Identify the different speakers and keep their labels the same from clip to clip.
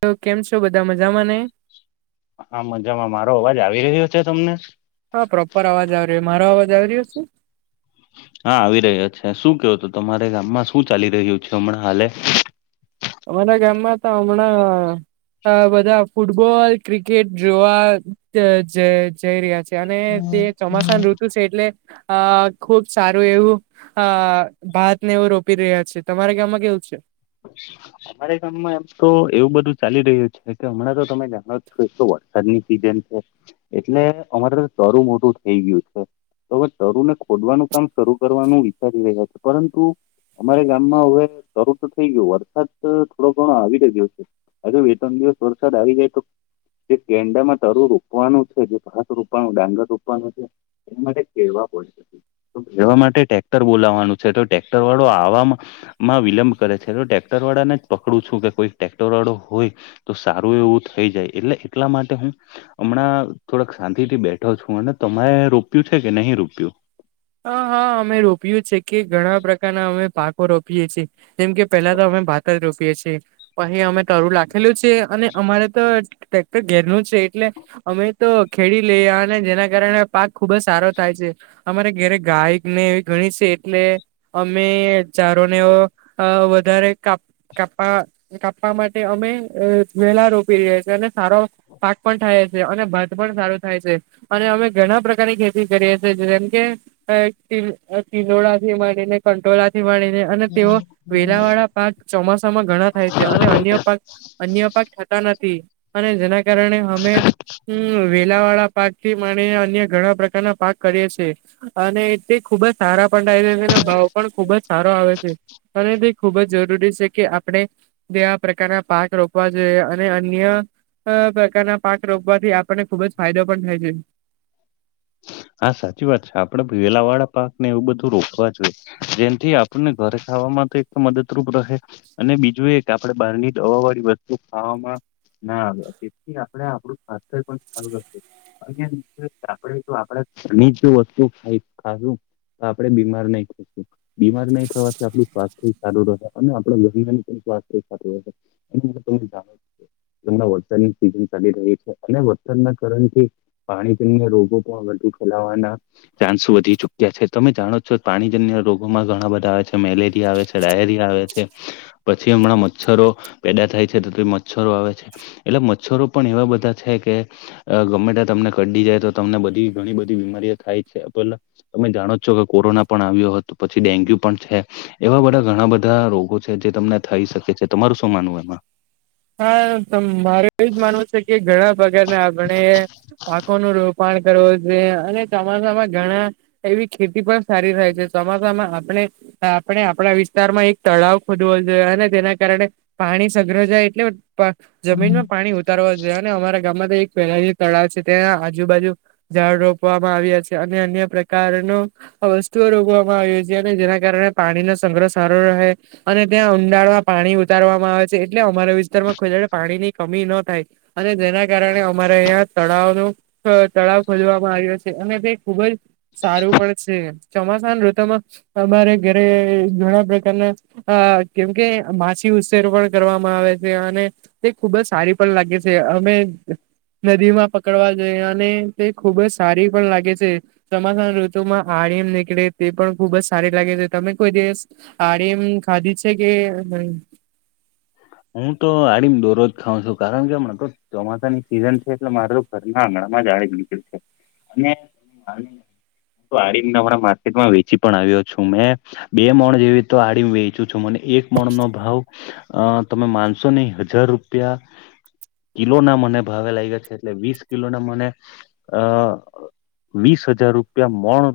Speaker 1: તો કેમ છો બધા મજામાં ને.
Speaker 2: આ મજામાં મારો અવાજ આવી રહ્યો છે તમને?
Speaker 1: હા પ્રોપર અવાજ આવ રહ્યો મારો અવાજ આવ રહ્યો છે?
Speaker 2: હા આવી રહ્યા છે શું કેવું હત તમારે ગામમાં શું ચાલી રહ્યું છે હમણાં હાલે?
Speaker 1: અમારા ગામમાં તો હમણાં અ બધા ફૂટબોલ ક્રિકેટ જોવા જઈ રહ્યા છે. અને તે ચોમાસાનું ઋતુ છે એટલે અ ખુબ સારું એવું. હ ભાત ને એવું રોપી રહ્યા છે તમારે ગામમાં કેવું છે.
Speaker 2: અમારે ગામમાં એમ તો એવું બધું ચાલી રહ્યું છે કે હમણાં તો તમે જાણો છો એ તો વરસાદની સિઝન છે. એટલે અમારે તોરું મોટું થઈ ગયું છે. હવે તરુ ને ખોદવાનું કામ શરૂ કરવાનું વિચારી રહ્યા છે પરંતુ અમારે ગામ માં હવે શરૂ તો થઇ ગયું વરસાદ થોડો ઘણો આવી જ દિવ છે હજ બે ત્રણ દિવસ વરસાદ આવી જાય તો. જે કેંડામાં તરું રોપવાનું છે જે ભાત રોપવાનું ડાંગર રોપવાનું છે. એ માટે કેવા પડશે. એવા માટે ટટેક્ટર બોલાવવાનું છે તો ટટેક્ટર વાળો આવામાં. માં વિલંબ કરે છે એ ટક્ટર વાળાને. પકડું છું કે કોઈ ટટેક્ટર વાળો હોય તો સારું એવું થઈ જાય એટલે એટલા માટે હું હમણાં થોડક શાંતિ થી બેઠો છું અને તમારે રોપ્યું છે કે નહી રોપ્યું?
Speaker 1: હ હા અમે રોપયએ છે કે ઘણા પ્રકારના અમે પાકો રોપીએ છીએ. કેમ કે પેલા તો અમે ભાત જ રોપીએ છીએ તો અહી અમે તરું રાખેલું છે અને અમારે તો ટટેક્ટર ઘેરનું છે એટલે અમે તો ખેડી લઈ અને જેના કારણે પાક ખુબ જ સારો થાય છે અમારે ક્યારે ગાયક ને એવી ગણી છે એટલે અમે ચારોને વધારે કાપ કાપા કાપવા માટે અમે વેલા રોપી રહ્યા છીએ અને સારો પાક પણ થાય છે અને ભાત પણ સારો થાય છે. અને અમે ઘણા પ્રકારની ખેતી કરીએ જેમ કે તિલોડા થી મળીને કંટોળ થી મળીને અને તેઓ વેલાવાળા પાક ચોમાસામાં ઘણા થાય છે અને અન્ય પાક અન્ય પાક થતા નથી અને જેના કારણે અમે અમ્મ વેલા વાળા પાક થી માણે અન્ય ઘણા પ્રકારના પાક કરીે છે અને તે ખુબ જ સારા પણાય છે અને ભાવ પણ ખુબ જ સારો આવે છે. અને તે ખૂબ જ જરૂરી છે કે આપણે દેવા પ્રકારના પાક રોપવા જોઈએ અને અન્ય આ પ્રકારના પાક રોકવાથી આપણને ખુબ જ ફાયદો પણ થાય છે.
Speaker 2: હા સાચી વાત છે આપડે વેલા વાળા પાક ને એવું બધું રોકવા જોઈએ. જેથી આપણને ઘરે ખાવામાં તો એક મદદરૂપ રહે. અને બીજું એ આપણે બહારની હવા વાળી વસ્તુ ખાવામાં. હા આવ્યા તેથી આપણે આપણું સ્વાસ્થ્ય પણા [unintelligible] આપ જો આપણે ઘરની વસ્તુ ખ ખાશું તો આપડે બીમાર નહી પડીશું. બીમાર નહીં થવાથી આપણું સ્વાસ્થ્ય સારું રહે અને આપડ જરી પણ સ્વાસ્થ્ય સારું રહે. [unintelligible] હમણા વરસાદની સીઝન ચાલી રહી છે અને વરસાદના કારણથી પાણી પીને રોગ. [unintelligible] ચાન્સ વધી ચુક્યા છે. તમે જાણો છો પાણીજન્ય રોગોમાં ઘણા બધા આવે છે. મેલેરિયા આવે છે. ડાયરિયા આવે છે. પછી હમણાં મચ્છરો પેદા થાય છે. તો મચ્છરો આવે છે. એટલે મચ્છરો પણ એવા બધા છે કે ગમેતા તમને કડી જાય તો તમને બધી ઘણી બધી બીમારીઓ થાય છે. પેલા તમે જાણો છો કે કોરોના પણ આવ્યો હતો. પછી ડેન્ગ્યુ પણ છે. એવા બધા ઘણા બધા રોગો છે. જે તમને થઈ શકે છે. તમારું શું માનવું એમાં?
Speaker 1: હા મારે એજ માનવું છે કે ઘણા પ્રકારને આપણે પાકોનું રોપણ કરવો જોએ. અને ચોમાસામાં ઘણા એવી ખેતી પણ સારી રહેાય છે. ચોમાસામાં આપણે આપણે આપણા વિસ્તાર માં એક તળાવ ખોદવો જોઈએ. અને તેના કારણે પાણી સઘ્ર જાય. [unintelligible] જમીનમાં પાણી વ તરવા અને અમારા ગામમાં તો એક પહેલા તળાવ છે. ત્યાં આજુબાજુ ઝાડ રોપવામાં આવ્યા છે. અને અન્ય પ્રકારનું આ વસ્તુઓ રોકવામાં આવી છે. અને જેના કારણે પાણીનો સંગ્રહ સારો રહે. અને ત્યાં ઊંડાણમાં પાણી ઉતારવામાં આવે છે. એટલે અમારા વિસ્તારમાં કોઈ ડાલા પાણીની કમી ન થાય. અને જેના કારણે અમારે અહં તળાવનું. તળાવ ખોલવામાં આવ્યો છે. અને તે ખુબ જ સારું પણ છે. ચોમાસા ની ઋતમાં અમારે ઘરે ઘણા પ્રકારના અ કેમકે માછી ઉછેર પણ કરવામાં આવે. અને તે ખુબ જ સારી પણ લાગે છે. અમે નદી માં પકડવા જઈ અને તે ખુબ જ સારી પણ લાગે છે. ચમાસાના ઋતુમાં આરિમ એમ નીકળે તે પણ ખુબ જ સારી લાગે છે. તમે કોઈ દિવસ આડીમ ખાધી છે કે
Speaker 2: હું તો આડીમ દોરોજ ખાઉં છું. કારણ કે મને ચોમાસાની સિઝન છે. એટલે મારે ઘરના આંગણામાં જ આડીમ નીકળે છે. [unintelligible] આડીમ માર્કેટમાં વેચી પણ આવ્યો છું મેં. બે મણ જેવી તો આડી વેચું છું. મને એક મણ નો ભાવ અ તમે માનશો નહી હજાર રૂપિયા કિલો ના મને ભાવે લાગ્યા છે. એટલે વીસ કિલો ના મને અ વીસ હજાર રૂપિયા મોણ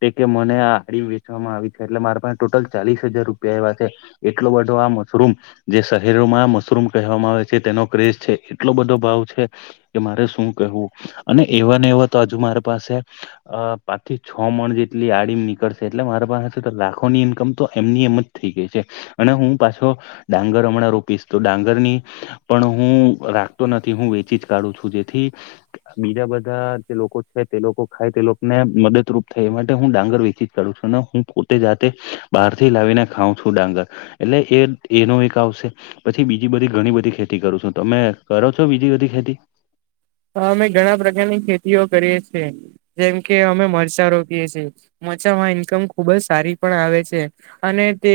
Speaker 2: તે કે મને આ આડીમ વેચવામાં આવી છે. એટલે મારા પાસે ટોટલ ચાલીસ હજાર રૂપિયા એવા છે. એટલો બધો આ મશરૂમ જે શરીરોમાં મશરૂમ કહેવામાં આવે છે. તેનો ક્રેઝ છે એટલો બધો ભાવ છે. કે મારે શું કહેવું અને એવાને એવા તો હજુ મારી પાસે અ પાંચ થી છ મણ જેટલી આડીમ નીકળશે. એટલે મારી પાસેશે તો લાખોની ઈન્કમ તો એમની એમ થઈ ગઈ છે. અને હું પાછો ડાંગર હમણાં રોપીશ તો ડાંગરની પણ હું રાખતો નથી. હું વેચી જ કાઢું છું. જેથી બીજા બધા જે લોકો છે તે લોકો ખાય તે લોકોને મદદરૂપ થાય એ માટે હું ડાંગર વેચી કર છુ. હું પોતે જાતે બહાર થી લાવીને ખાઉં છું ડાંગર. એટલે એ એનો એક આવશે પછી બીજી બધી ઘણી બધી ખેતી કરું છું. તમે કરો છો બીજી બધી ખેતી?
Speaker 1: અમે ઘણા પ્રકારની ખેતીઓ કરીએ છીએ. જેમ કે અમે મરચા રોપીએ છીએ. મચામાં ઇન્કમ ખુબ જ સારી પણ આવે છે. અને તે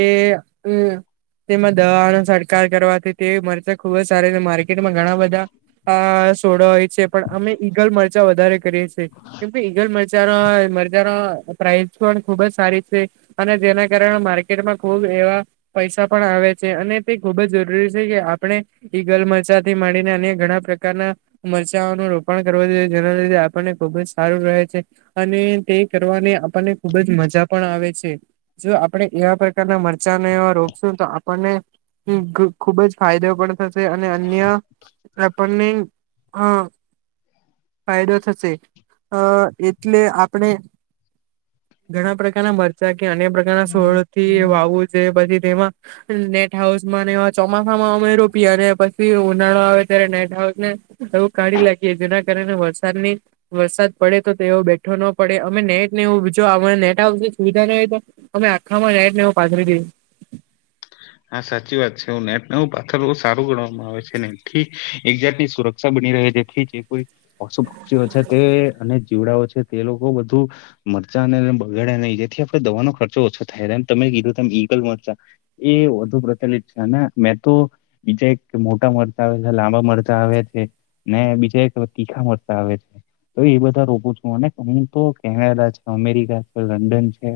Speaker 1: તેમાં દવાનો છટકાર કરવાથી તે મરચા ખુબ જ સારી છે. માર્કેટમાં ઘણા બધા આ સોડા હોય છે. પણ અમે ઈગલ મરચા વધારે કરીએ છીએ. કેમ કે ઈગલ મરજા મરજાનો પ્રાઇસ પણ ખુબ જ સારી છે અને જેના કારણે માર્કેટમાં ખુબ એવા પૈસા પણ આવે છે અને તે ખુબ જ જરૂરી છે કે આપણે ઈ ગલમરચા થી માંડીને અને ઘણા પ્રકારના મ નું રોપણ કરવા દી જેના લીધે આપણને ખુબ જ સારું રહે છે અને તે કરવાની આપણને ખુબ જ મજા પણ આવે છે જો આપણે એવા પ્રકારના મરચાંને એ રોપશું તો આપણને [unintelligible] ખુબ જ ફાયદો પણ થશે અને અન્ય આપણને અ ફાયદો થશે અ એટલે આપણે ઘણા પ્રકારના મરચાં કે અન્ય પ્રકારના સોળથી વાવું જે પછી તેમાં નેટ હાઉસ માં ને એ ચોમાસા માં અમે રોપી અને પછી ઉનાળો આવે ત્યારે નેટ હાઉસ ને એવુ કાઢી લાગી જેના કારણે વરસાદની વરસાદ પડે તો તેઓ બેઠો ન પડે અમે નેટ ને એવું જો નેટ હાઉસની સુવિધા ન હોય તો તમે આખામાં નેટ ને એવું પાથરી દઈએ
Speaker 2: હા સાચી વાત છે નેટ ને એવુ પાથરવુ સારું ગણવામાં આવે છે નેથી એક્ઝેટલી સુર ક્ષા બની રહે જેથી જે કોઈ પશુ પક્ષીઓ છે તે અને જીવડાઓ છે તે લોકો બધું મરચાં અને એ બગાડે ને જેથી આપણે દવાનો ખર્ચો ઓછો થાય એમ તમે કીધું ત ઈગલ મરચા એ વધુ પ્રચલિત છે અને મેં તો બીજા એક મોટા મરચા આવે છે લાંબા મરચા આવેયા છે ને બીજા એક તીખા મરચાં આવે છે તો એ બધા રોપુ છું અને હું તો કેનેડા છે, અમેરિકા છે, લંડન છે,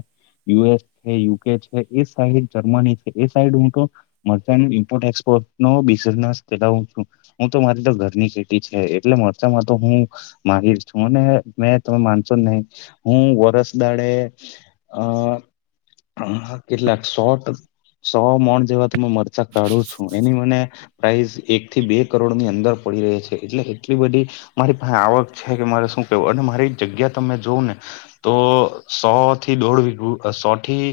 Speaker 2: યુએસ છે, યુકે છે, એ સાઈડ જર્મની છે, એ સાઈડ હું તો મરચા ની ઇમ્પોર્ટ એસપોર્ટ બિઝનેસ ધરાવું છું હું તો મારી તો ઘરની ખેતીછે, એટલે મરચામાં તો હું માહીર છું અને મેં તમે માનશો નહી હું વરસ દાડે અ કેટલાક શોટ સો મોણ જેવા તું મરચા કાઢું છું એની મને પ્રાઇઝ એક થી બે કરોડ ની અંદર પડી રે છે, એટલે એટલી બધી મારી પાસે આવક છે કે મારે શું કેવું અને મારી જગ્યા તમે જોવ ને તો સો થી દોઢ વીગુ સો થી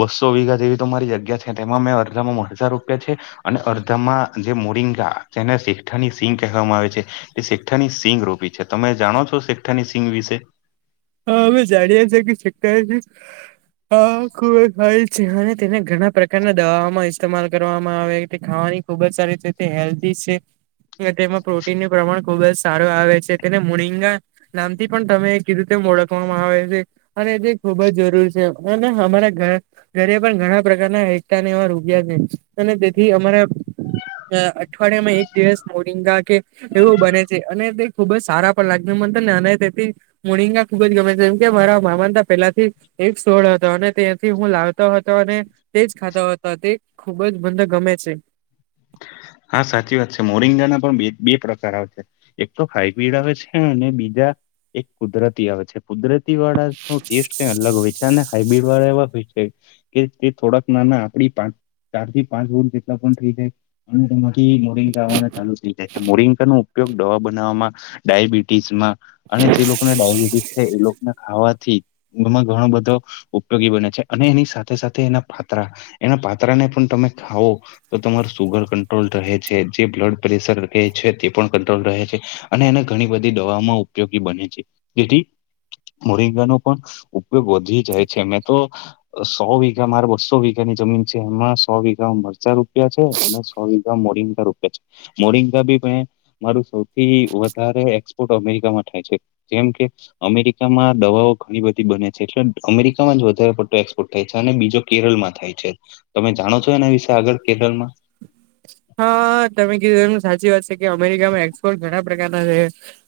Speaker 2: બસો વીઘા જેવી તો મારી જગ્યા છે તેમાં મેં અરધામાં મા મરચા રોપયા છે. અને અડધામાં જે મોરિંગા જેને શેઠાની સિંગ કહેવામાં આવે છે. એ શેખઠાની સિંગ રોપી છે, તમે જાણો છો શેખઠાની સિંગ વિશે?
Speaker 1: હા હવે જાડિયા છે કે [unintelligible] હા ખુબ ખાય છે અને તેને ઘણા પ્રકારના દવામાં ઇસ્તેમાલ કરવામાં આવે તે ખાવાની ખુબ જ સારી રીતે હેલ્ધી છે. તેમાં પ્રોટીનનું પ્રમાણ ખુબ જ સારું આવે છે તેને મોરિંગા નામથી પણ તમે કીધું ઓળખવામાં આવે છે અને તે ખુબ જ જરૂર છે અને અમારા ઘર ઘરે પણ ઘણા પ્રકારના [unintelligible] એવા રોપ્યા છે અને તેથી અમારા અ અઠવાડિયા માં એક દિવસ મોરિંગા કે એવું બને છે અને તે ખુબ જ સારા પણ લાગે મને ત ને અને તેથી મોરિગા ખુબ જ ગમે છે એમ કે મારા મામાને તો પહેલાથી એક સોળ હતો અને ત્યાંથી હું લાવતો હતો અને તે જ ખાતા હતા તે ખુબ જ બંધા ગમે છે.
Speaker 2: હા સાચી વાત છે મોરિંગા ના પણ બે પ્રકાર આવે છે. એક તો હાઈબ્રીડ આવે છે, અને બીજા એક કુદરતી આવે છે, કુદરતી વાળા નો ટેસ્ટ ક અલગ હોય છે અને હાઈબ્રિડ વાળા એવા હોય છે. કે તે થોડાક નાના આપડી પાંચ ચાર થી પાંચ વો જેટલા પણ થઈ જાય અને એમાંથી મોરિંગા આવવાનું ચાલુ થઇ જાય મોરિંગા નો ઉપયોગ દવા બનાવવામાં ડયાબિટીસમાં અને જે લોકો ને ડયાબિટીસ છે એ લોકોને ખાવાથી એમાં ઘણો બધો ઉપયોગી બને છે અને એની સાથે સાથે એના પાતરા એના પાત્રાને પણ તમે ખાવો તો તમારું સુગર કંટ્રોલ રહે છે, જે બ્લડ પ્રેશર રહે છે, તે પણ કંટ્રોલ રહે છે, અને એને ઘણી બધી દવામાં ઉપયોગી બને છે, જેથી મોરિંગાનો પણ ઉપયોગ વધી જાય છે, મેં તો સો વીઘા મારે બસ્સો વીઘા ની જમીન છે એમાં સો વીઘા મરચા રોપિયા છે ને સો વીઘા મોરિંગ રોપિયા છે મોરિંગ ભી મેં મારું સૌથી વધારે એક્સપોર્ટ અમેરિકામાં થાય છે જેમ કે અમેરિકામાં દવાઓ ઘણી બધી બને છે એટલે અમેરિકામાં જ વધારે પડતો એક્સપોર્ટ થાય છે અને બીજો કેરળમાં થાય છે તમે જાણો છો એના વિશે આગળ કેરળમાં.
Speaker 1: હા તમે કીધું એ સાચી વાત છે કે અમેરિકામાં એક્સપોર્ટ ઘણા પ્રકારના છે.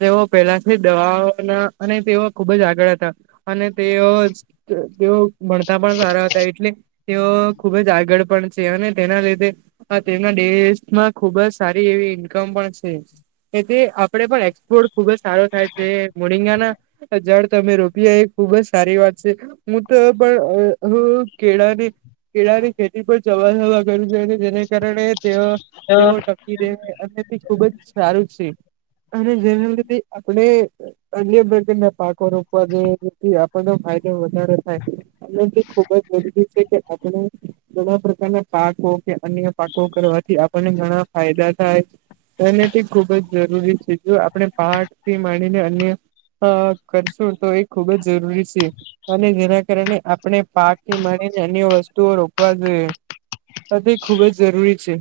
Speaker 1: તેઓ પેલાથી દવાઓના અને તેઓ ખુબ જ આગળ હતા અને તેઓ જ તેઓ ભણતા પણ સારા હતા એટલે તેઓ ખુબ જ આગળ પણ છે અને તેના લીધે હા તેના દેશમાં ખુબ જ સારી એવી ઈન્કમ પણ છે. એથી આપડે પણ એક્સપોર્ટ ખુબ જ સારો થાય છે મોરિંગાના આ જાડ તમે રોપિયા એ ખુબ જ સારી વાત છે. હું તો પણ હું હું કેળાની કેળાની ખેતી પર ચવા જવા કરું છું અને જેને કારણે તેઓ તેઓ ટ [unintelligible] અને તે ખુબ જ સારું છે અને જેના લીધે આપણે અન્ય બર્ગરના પાકો રોપવાથી જેથી આપણનો ફાયદો વા વધારે થાય અમે જે ખુબ જ વધુ છે કે આપણો ઘણા પ્રકારના પાકો કે અન્ય પાકો કરવાથી આપણને ઘણા ફાયદા થાય. તેને તે ખુબ જ જરૂરી છે જો આપણે પાક થી માણીને અન્ય હા કરશું તો એ ખુબ જ જરૂરી છે. અને જેના કારણે આપણે પાક થી મળીને અન્ય વસ્તુઓ રોકવા જોઈએ. તો તે ખુબ જ જરૂરી છે.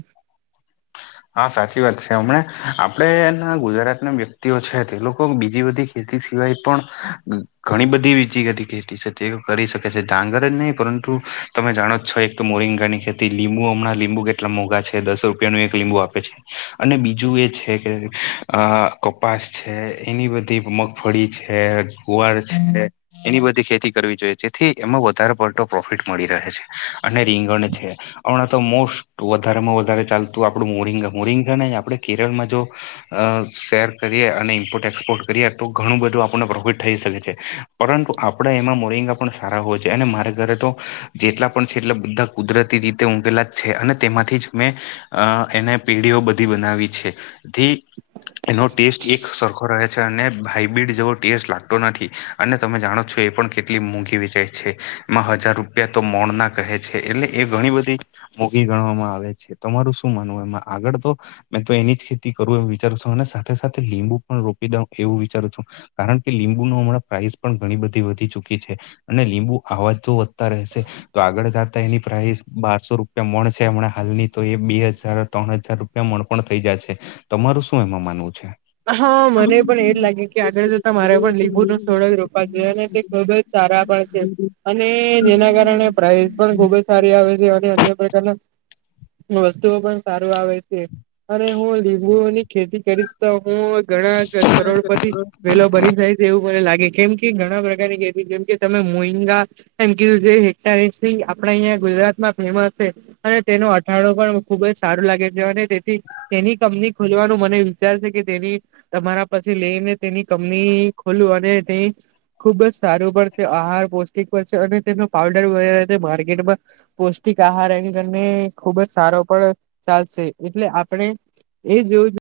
Speaker 2: હા સાચી વાત છે હમણા આપડે એના ગુજરાતના વ્યક્તિઓ છે તે લોકો બીજી બધી ખેતી સિવાય પણ ઘણી બધી બીજી બધી ખેતી છે તે કરી શકે છે ડાંગર નહી પરંતુ તમે જાણો જ છો એક તો મોરિંગા ની ખેતી લીંબુ હમણાં લીંબુ કેટલા મોંઘા છે દસો રૂપિયાનું એક. લીંબુ આપે છે. અને બીજું એ છે કે આ કપાસ છે એની બધી મ મગફળી છે ગુવાર છે. એની બધી ખેતી કરવી જોઈએ જેથી એમાં વધારે પડતો પ્રોફિટ મળી રહે છે અને રીંગણ છે. હમણાં તો મોસ્ટ વધારેમાં વધારે ચાલતું આપડું મોરિંગા મોરિંગા ને આપડે કેરળમાં જો અ શેર કરીએ અને ઇમ્પોર્ટ એક્સપોર્ટ કરીએ તો ઘણું બધું આપને પ્રોફિટ થઈ શકે છે. પરંતુ આપણા એમાં મોરિંગા પણ સારા હોય છે અને મારે ઘરે તો જેટલા પણ છે એટલા બધા કુદરતી રીતે ઊંઘેલા જ છે અને તેમાંથી જ મે અ એને પેઢીઓ બધી બનાવી છે તે એનો ટેસ્ટ એક સરખો રહે છે અને હાઈબ્રિડ જેવો ટેસ્ટ લાગતો નથી. અને તમે જાણો છો એ પણ કેટલી મોંઘી વિચાય છે એમાં હજાર રૂપિયા તો મોણ ના કહે છે એટલે એ ઘણી બધી મોઘી ગણવામાં આવે છે તમારું શું માનવું એમાં આગળ તો મેં તો એની જ ખેતી કરું એ વિચારું છું અને સાથે સાથે લીંબુ પણ રોપી દઉં એવું વિચારું છું. કારણ કે લીંબુ ન હમણાં પ્રાઇસ પણ ઘણી બધી વધી ચુકી છે. અને લીંબુ આવાત તો વધતા રહેશે. તો આગળ જતા એની પ્રાઇસ બારસો રૂપિયા મળશે હમણા હાલની તો એ બે હજાર હાજર ત્રણ હજાર રૂપિયા મન પણ થઈ જાય છે તમારું શું એમાં માનવું છે.
Speaker 1: હા મને પણ એજ લાગે કે આગળ જતા મારે પણ લીંબુ નો છોડ જ રોપવા જોઈએ અને તે ખબર સારા પણ છે અને જેના કારણે પ્રાઇઝ પણ ખુબ જ સારી આવે છે અને અન્ય પ્રકારના વસ્તુઓ પણ સારું આવે છે અને હું લીંબુઓ ની ખેતી કરીશ તો હું ઘણા કરોડપતી વેલો બની જાઈશ. એવું મને લાગે કેમ કે ઘણા પ્રકારની ખેતી જેમ કે તમે મરીન્ગા એમ કીધું જે [unintelligible] આપણા અહીંયા ગુજરાતમાં ફેમસ છે. અને તેનો અથાણું પણ ખુબ જ સારું લાગે છે અને તેથી તેની કંપની ખોલવાનું મને વિચારશે કે તેની તમારા પાસે લઈને તેની કંપની ખોલું અને તે ખુબ જ સારું પરશે આહાર પૌષ્ટિક હોય છે અને તેનો પાવડર માર્કેટમાં પૌષ્ટિક આહાર એની કરીને ખુબ જ સારો પણ ચાલશે એટલે આપણે એ જેવું.